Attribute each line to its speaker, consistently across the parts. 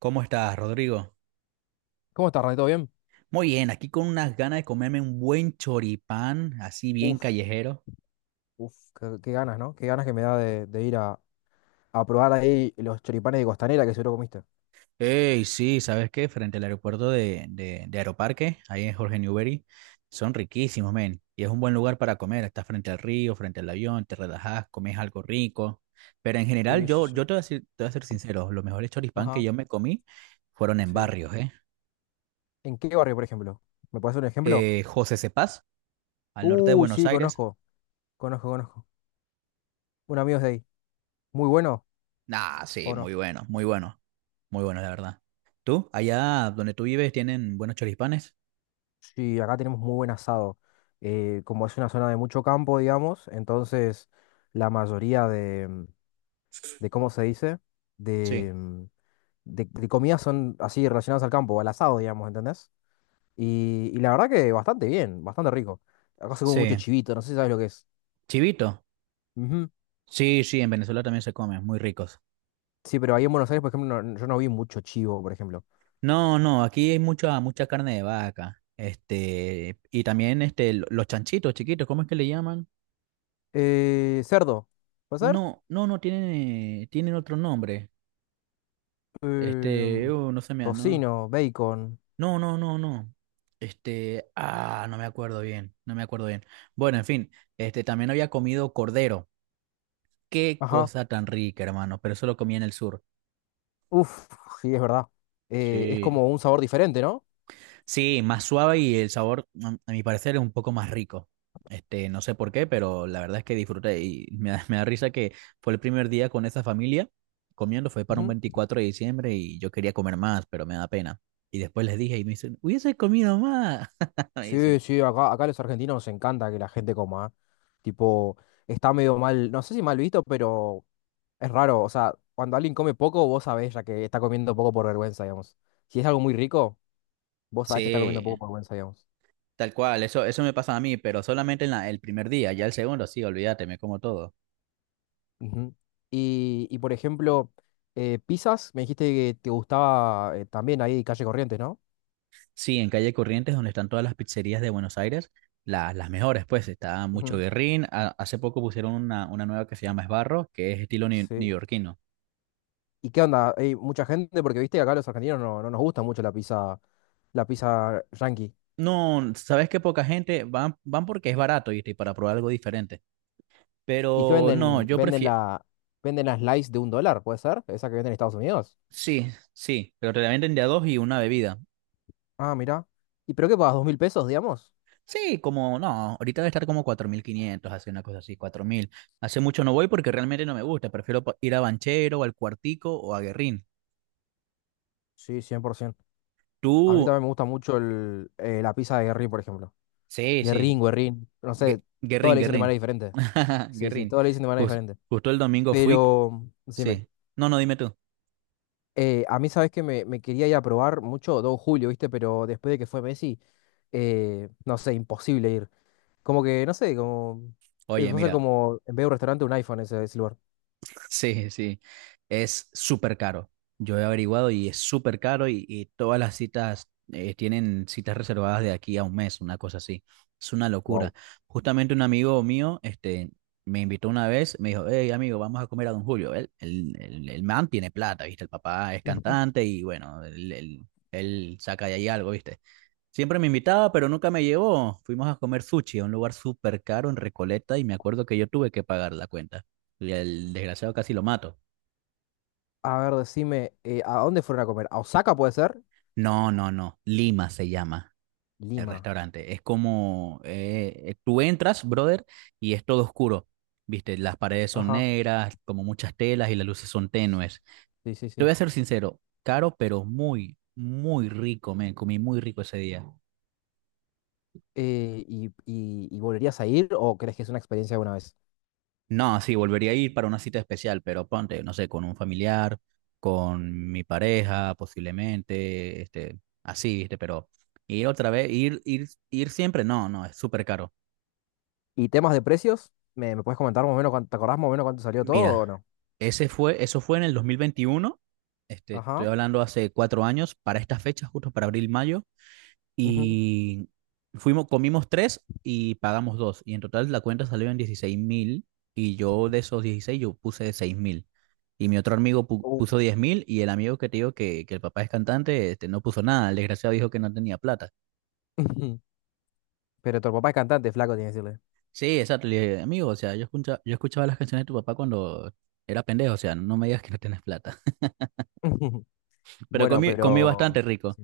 Speaker 1: ¿Cómo estás, Rodrigo?
Speaker 2: ¿Cómo estás, René? ¿Todo bien?
Speaker 1: Muy bien, aquí con unas ganas de comerme un buen choripán, así bien
Speaker 2: Uf,
Speaker 1: callejero.
Speaker 2: uf, qué ganas, ¿no? Qué ganas que me da de ir a probar ahí los choripanes de Costanera que seguro comiste.
Speaker 1: Ey, sí, ¿sabes qué? Frente al aeropuerto de Aeroparque, ahí en Jorge Newbery, son riquísimos, men. Y es un buen lugar para comer, estás frente al río, frente al avión, te relajas, comes algo rico. Pero en general,
Speaker 2: Sí, sí,
Speaker 1: yo,
Speaker 2: sí.
Speaker 1: yo te voy a decir- te voy a ser sincero, los mejores choripán que
Speaker 2: Ajá.
Speaker 1: yo me comí fueron en
Speaker 2: Sí.
Speaker 1: barrios, ¿eh?
Speaker 2: ¿En qué barrio, por ejemplo? ¿Me puedes hacer un ejemplo?
Speaker 1: José Cepaz, al norte de
Speaker 2: Uy,
Speaker 1: Buenos
Speaker 2: sí,
Speaker 1: Aires.
Speaker 2: conozco, conozco, conozco. Un amigo es de ahí. ¿Muy bueno
Speaker 1: Ah, sí,
Speaker 2: o no?
Speaker 1: muy bueno, muy bueno. Muy bueno la verdad. ¿Tú? Allá donde tú vives tienen buenos choripanes.
Speaker 2: Sí, acá tenemos muy buen asado. Como es una zona de mucho campo, digamos, entonces la mayoría de, de, ¿cómo se dice? De,
Speaker 1: Sí.
Speaker 2: de comidas son así relacionadas al campo, al asado, digamos, ¿entendés? Y la verdad que bastante bien, bastante rico. Acá se come mucho
Speaker 1: Sí.
Speaker 2: chivito, no sé si sabes lo que es.
Speaker 1: Chivito.
Speaker 2: Ujú.
Speaker 1: Sí, sí, en Venezuela también se comen, muy ricos.
Speaker 2: Sí, pero ahí en Buenos Aires, por ejemplo, no- yo no vi mucho chivo, por ejemplo.
Speaker 1: No, no, aquí hay mucha, mucha carne de vaca. Este, y también este, los chanchitos chiquitos, ¿cómo es que le llaman?
Speaker 2: Cerdo, ¿puede ser?
Speaker 1: No, no, no, tienen otro nombre. Este,
Speaker 2: Em,
Speaker 1: no se me, no.
Speaker 2: tocino, bacon.
Speaker 1: No, no, no, no. Este, ah, no me acuerdo bien, no me acuerdo bien. Bueno, en fin, este, también había comido cordero. Qué
Speaker 2: Ajá.
Speaker 1: cosa tan rica, hermano, pero eso lo comí en el sur.
Speaker 2: Uf, sí, es verdad. Es
Speaker 1: Sí.
Speaker 2: como un sabor diferente, ¿no?
Speaker 1: Sí, más suave y el sabor, mm, a mi parecer, es un poco más rico. Este, no sé por qué, pero la verdad es que disfruté y me da, me da risa que fue el primer día con esa familia comiendo, fue para un
Speaker 2: Ujú.
Speaker 1: 24 de diciembre y yo quería comer más, pero me da pena. Y después les dije y me dicen, hubiese comido más. Me dicen,
Speaker 2: Sí, sí, acá, acá a los argentinos nos encanta que la gente coma, ¿eh? Tipo, está medio mal, no sé si mal visto, pero es raro, o sea, cuando alguien come poco, vos sabés ya que está comiendo poco por vergüenza, digamos. Si es algo muy rico, vos sabés que está comiendo poco
Speaker 1: sí,
Speaker 2: por vergüenza, digamos.
Speaker 1: tal cual, eso me pasa a mí, pero solamente en el primer día, ya el segundo, sí, olvídate, me como todo.
Speaker 2: Ujú. Y, por ejemplo, pizzas, me dijiste que te gustaba, también ahí Calle Corrientes, ¿no?
Speaker 1: Sí, en calle Corrientes, donde están todas las pizzerías de Buenos Aires, las mejores, pues está Mucho
Speaker 2: Ujú.
Speaker 1: Guerrín. Hace poco pusieron una nueva que se llama Esbarro, que es estilo
Speaker 2: Sí.
Speaker 1: neoyorquino.
Speaker 2: ¿Y qué onda? ¿Hay mucha gente? Porque viste que acá los argentinos no, no nos gusta mucho la pizza yankee.
Speaker 1: No, sabes que poca gente van, van porque es barato, ¿viste? Y para probar algo diferente.
Speaker 2: ¿Y qué
Speaker 1: Pero no,
Speaker 2: venden?
Speaker 1: yo
Speaker 2: Venden
Speaker 1: prefiero.
Speaker 2: la, venden las slice de un dólar, ¿puede ser? Esa que venden en Estados Unidos.
Speaker 1: Sí, sí, pero te la venden de a dos y una bebida.
Speaker 2: Ah, mira. ¿Y pero qué pagas? ¿Dos mil pesos, digamos?
Speaker 1: Sí, como no, ahorita debe estar como 4.500, hace una cosa así, 4.000. Hace mucho no voy porque realmente no me gusta, prefiero ir a Banchero, o al Cuartico o a Guerrín.
Speaker 2: Sí, 100%. A mí
Speaker 1: Tú,
Speaker 2: también me gusta mucho el, la pizza de Guerrín, por ejemplo.
Speaker 1: sí, sí.
Speaker 2: Guerrín, Guerrín, no sé, todos
Speaker 1: Guerrín,
Speaker 2: le dicen de manera
Speaker 1: Guerrín.
Speaker 2: diferente. Sí, sí,
Speaker 1: Guerrín.
Speaker 2: todos le dicen de manera
Speaker 1: Jus-
Speaker 2: diferente.
Speaker 1: justo el domingo fui.
Speaker 2: Pero decime,
Speaker 1: Sí. No, no, dime tú.
Speaker 2: a mí sabes que me quería ir a probar mucho Don Julio, ¿viste? Pero después de que fue Messi, no sé, imposible ir. Como que no sé, como...
Speaker 1: Oye,
Speaker 2: empezó a ser
Speaker 1: mira.
Speaker 2: como, en vez de un restaurante, un iPhone ese, ese lugar.
Speaker 1: Sí, sí, es súper caro. Yo he averiguado y es súper caro y todas las citas, tienen citas reservadas de aquí a un mes, una cosa así. Es una locura.
Speaker 2: Wow.
Speaker 1: Justamente un amigo mío, este, me invitó una vez, me dijo, hey amigo, vamos a comer a Don Julio. Él, el man tiene plata, ¿viste? El papá es
Speaker 2: Ujú.
Speaker 1: cantante y bueno, él saca de ahí algo, ¿viste? Siempre me invitaba, pero nunca me llevó. Fuimos a comer sushi a un lugar súper caro en Recoleta y me acuerdo que yo tuve que pagar la cuenta. Y el desgraciado casi lo mato.
Speaker 2: A ver, decime, ¿a dónde fueron a comer? ¿A Osaka puede ser?
Speaker 1: No, no, no. Lima se llama el
Speaker 2: Lima.
Speaker 1: restaurante. Es como, tú entras, brother, y es todo oscuro. Viste, las paredes son
Speaker 2: Ajá.
Speaker 1: negras, como muchas telas y las luces son tenues.
Speaker 2: Sí, sí,
Speaker 1: Te
Speaker 2: sí.
Speaker 1: voy a ser sincero, caro, pero muy, muy rico, me comí muy rico ese día.
Speaker 2: Y, y ¿volverías a ir o crees que es una experiencia de una vez?
Speaker 1: No, sí, volvería a ir para una cita especial, pero ponte, no sé, con un familiar, con mi pareja, posiblemente, este, así, este, pero ir otra vez, ir siempre, no, no, es súper caro.
Speaker 2: ¿Y temas de precios? ¿Me, me puedes comentar más o menos cuánto, te acordás más o menos cuánto salió todo
Speaker 1: Mira,
Speaker 2: o no?
Speaker 1: eso fue en el 2021, este, estoy
Speaker 2: Ajá.
Speaker 1: hablando hace 4 años, para estas fechas, justo para abril, mayo,
Speaker 2: Ujú.
Speaker 1: y fuimos, comimos tres y pagamos dos. Y en total la cuenta salió en 16.000 y yo de esos 16 yo puse 6.000. Y mi otro amigo
Speaker 2: Uh.
Speaker 1: puso 10.000 y el amigo que te digo que el papá es cantante este, no puso nada. El desgraciado dijo que no tenía plata.
Speaker 2: Pero tu papá es cantante, flaco, tiene que decirle.
Speaker 1: Sí, exacto. Le dije, amigo, o sea, yo escuchaba las canciones de tu papá cuando era pendejo. O sea, no me digas que no tienes plata. Pero
Speaker 2: Bueno,
Speaker 1: comí, comí
Speaker 2: pero...
Speaker 1: bastante rico.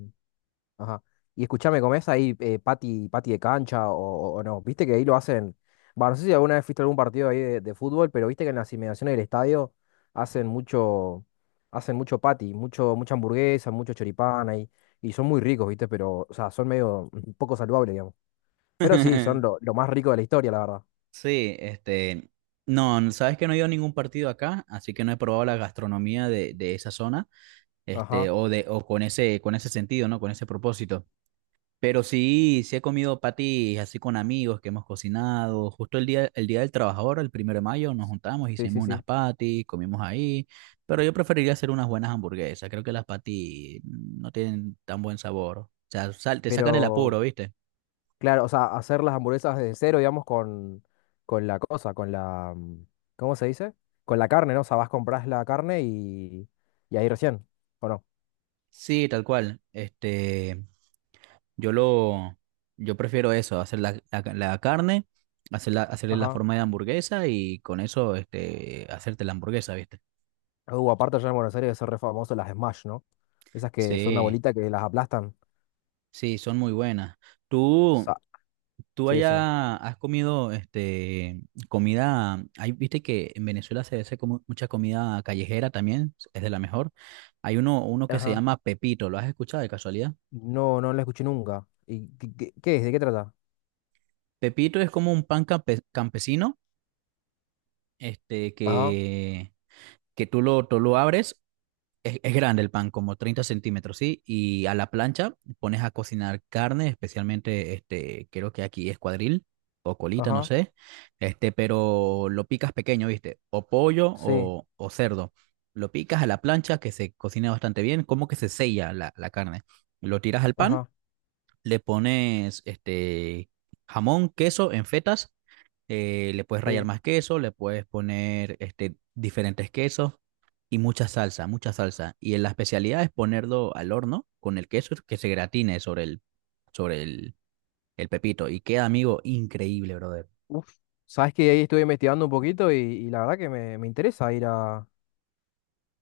Speaker 2: Ajá. Y escúchame, ¿comés ahí, pati, pati de cancha o no? Viste que ahí lo hacen. Bah, no sé si alguna vez fuiste a algún partido ahí de fútbol, pero viste que en las inmediaciones del estadio hacen mucho, hacen mucho pati, mucho, mucha hamburguesa, mucho choripán ahí. Y son muy ricos, ¿viste? Pero, o sea, son medio poco saludables, digamos. Pero sí, son lo más rico de la historia, la verdad.
Speaker 1: Sí, este... No, sabes que no he ido a ningún partido acá, así que no he probado la gastronomía de esa zona. Este,
Speaker 2: Ajá.
Speaker 1: o, de, o con ese, sentido, ¿no? Con ese propósito. Pero sí, sí he comido patis así con amigos que hemos cocinado. Justo el día del trabajador, el 1 de mayo, nos juntamos,
Speaker 2: Sí, sí,
Speaker 1: hicimos unas
Speaker 2: sí.
Speaker 1: patis, comimos ahí. Pero yo preferiría hacer unas buenas hamburguesas. Creo que las patis no tienen tan buen sabor. O sea, te sacan el apuro,
Speaker 2: Pero...
Speaker 1: ¿viste?
Speaker 2: claro, o sea, hacer las hamburguesas desde cero, digamos, con la cosa, con la... ¿cómo se dice? Con la carne, ¿no? O sea, vas, compras la carne y ahí recién, ¿o no?
Speaker 1: Sí, tal cual. Este, Yo lo, yo prefiero eso, hacer la carne, hacerla, hacerle la
Speaker 2: Ajá.
Speaker 1: forma de hamburguesa y con eso, este, hacerte la hamburguesa, ¿viste?
Speaker 2: Aparte allá en Buenos Aires son re famosos las Smash, ¿no? Esas que son una
Speaker 1: Sí,
Speaker 2: bolita que las aplastan.
Speaker 1: sí, son muy buenas. Tú,
Speaker 2: Sa-
Speaker 1: tú
Speaker 2: sí, decime.
Speaker 1: allá has comido, este, comida, hay, viste que en Venezuela se hace como mucha comida callejera también, es de la mejor. Hay uno que se
Speaker 2: Ajá.
Speaker 1: llama Pepito, ¿lo has escuchado de casualidad?
Speaker 2: No, no la escuché nunca. ¿Y qué, qué- qué es? ¿De qué trata?
Speaker 1: Pepito es como un pan campesino, este,
Speaker 2: Ajá,
Speaker 1: que tú lo abres. Es grande el pan, como 30 centímetros, ¿sí? Y a la plancha pones a cocinar carne, especialmente, este, creo que aquí es cuadril o colita, no
Speaker 2: ajá,
Speaker 1: sé, este, pero lo picas pequeño, ¿viste? O pollo
Speaker 2: sí,
Speaker 1: o cerdo. Lo picas a la plancha que se cocina bastante bien, como que se sella la carne. Lo tiras al pan,
Speaker 2: ajá,
Speaker 1: le pones este jamón, queso en fetas, le puedes rallar
Speaker 2: sí.
Speaker 1: más queso, le puedes poner este, diferentes quesos y mucha salsa, mucha salsa. Y la especialidad es ponerlo al horno con el queso que se gratine sobre el pepito. Y queda, amigo, increíble, brother.
Speaker 2: Uf. Sabes que ahí estuve investigando un poquito y la verdad que me interesa ir a,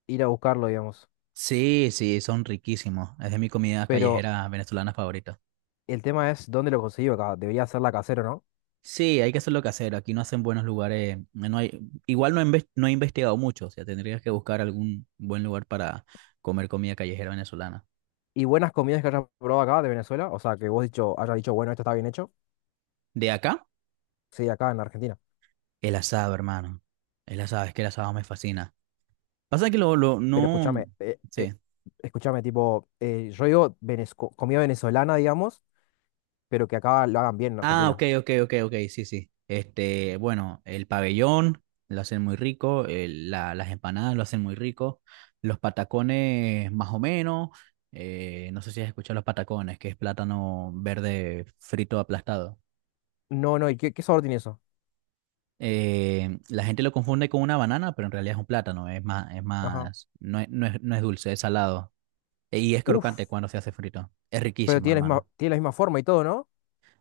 Speaker 2: ir a buscarlo, digamos.
Speaker 1: Sí, sí, son riquísimos. Es de mi comida
Speaker 2: Pero
Speaker 1: callejera venezolana favorita.
Speaker 2: el tema es dónde lo conseguí acá. Debería ser la casero, ¿no?
Speaker 1: Sí, hay que hacerlo casero. Aquí no hacen buenos lugares. No hay, igual no he investigado mucho. O sea, tendrías que buscar algún buen lugar para comer comida callejera venezolana.
Speaker 2: Y buenas comidas que hayas probado acá de Venezuela. O sea, que vos dicho, hayas dicho, bueno, esto está bien hecho.
Speaker 1: ¿De acá?
Speaker 2: Sí, acá en Argentina.
Speaker 1: El asado, hermano. El asado, es que el asado me fascina. Pasa que
Speaker 2: Pero
Speaker 1: no,
Speaker 2: escúchame,
Speaker 1: sí.
Speaker 2: escúchame, tipo, yo digo venez- co- comida venezolana, digamos, pero que acá lo hagan bien en
Speaker 1: Ah, ok,
Speaker 2: Argentina.
Speaker 1: ok, ok, ok, sí, sí. Este, bueno, el pabellón lo hacen muy rico, las empanadas lo hacen muy rico, los patacones más o menos, no sé si has escuchado los patacones, que es plátano verde frito aplastado.
Speaker 2: No, no, ¿y qué, qué sabor tiene eso?
Speaker 1: La gente lo confunde con una banana, pero en realidad es un plátano, es
Speaker 2: Ajá.
Speaker 1: más, no es, no es, no es dulce, es salado. Y es crocante
Speaker 2: Uf,
Speaker 1: cuando se hace frito. Es
Speaker 2: pero
Speaker 1: riquísimo, hermano.
Speaker 2: tiene la misma forma y todo, ¿no?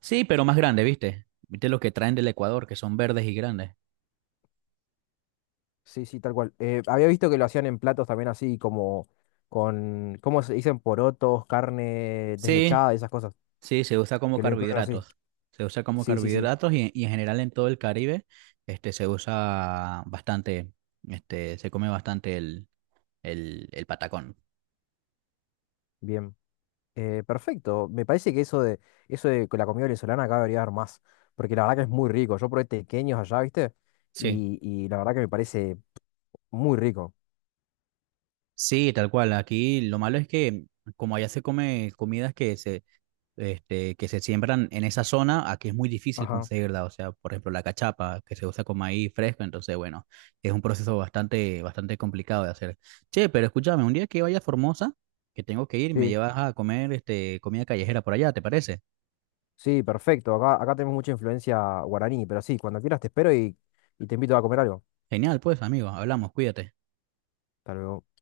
Speaker 1: Sí, pero más grande, ¿viste? ¿Viste los que traen del Ecuador, que son verdes y grandes?
Speaker 2: Sí, sí, tal cual. Había visto que lo hacían en platos también así, como con, ¿cómo se dicen? Porotos, carne
Speaker 1: Sí,
Speaker 2: desmechada, esas cosas,
Speaker 1: sí, se usa como
Speaker 2: que lo incluyen así.
Speaker 1: carbohidratos. Se usa como
Speaker 2: Sí, sí, sí.
Speaker 1: carbohidratos y en general en todo el Caribe, este, se usa bastante, este, se come bastante el patacón.
Speaker 2: Bien, perfecto. Me parece que eso de que la comida venezolana acá debería haber más, porque la verdad que es muy rico. Yo probé tequeños allá, ¿viste?
Speaker 1: Sí,
Speaker 2: Y la verdad que me parece muy rico.
Speaker 1: sí, tal cual. Aquí lo malo es que como allá se come comidas que se siembran en esa zona, aquí es muy difícil
Speaker 2: Ajá,
Speaker 1: conseguirla. O sea, por ejemplo, la cachapa, que se usa con maíz fresco, entonces, bueno, es un proceso bastante, bastante complicado de hacer. Che, pero escúchame, un día que vaya a Formosa, que tengo que ir, me
Speaker 2: sí,
Speaker 1: llevas a comer este, comida callejera por allá, ¿te parece?
Speaker 2: sí, perfecto. Acá, acá tenemos mucha influencia guaraní, pero sí, cuando quieras te espero y te invito a comer algo.
Speaker 1: Genial, pues, amigo, hablamos, cuídate.
Speaker 2: Tal vez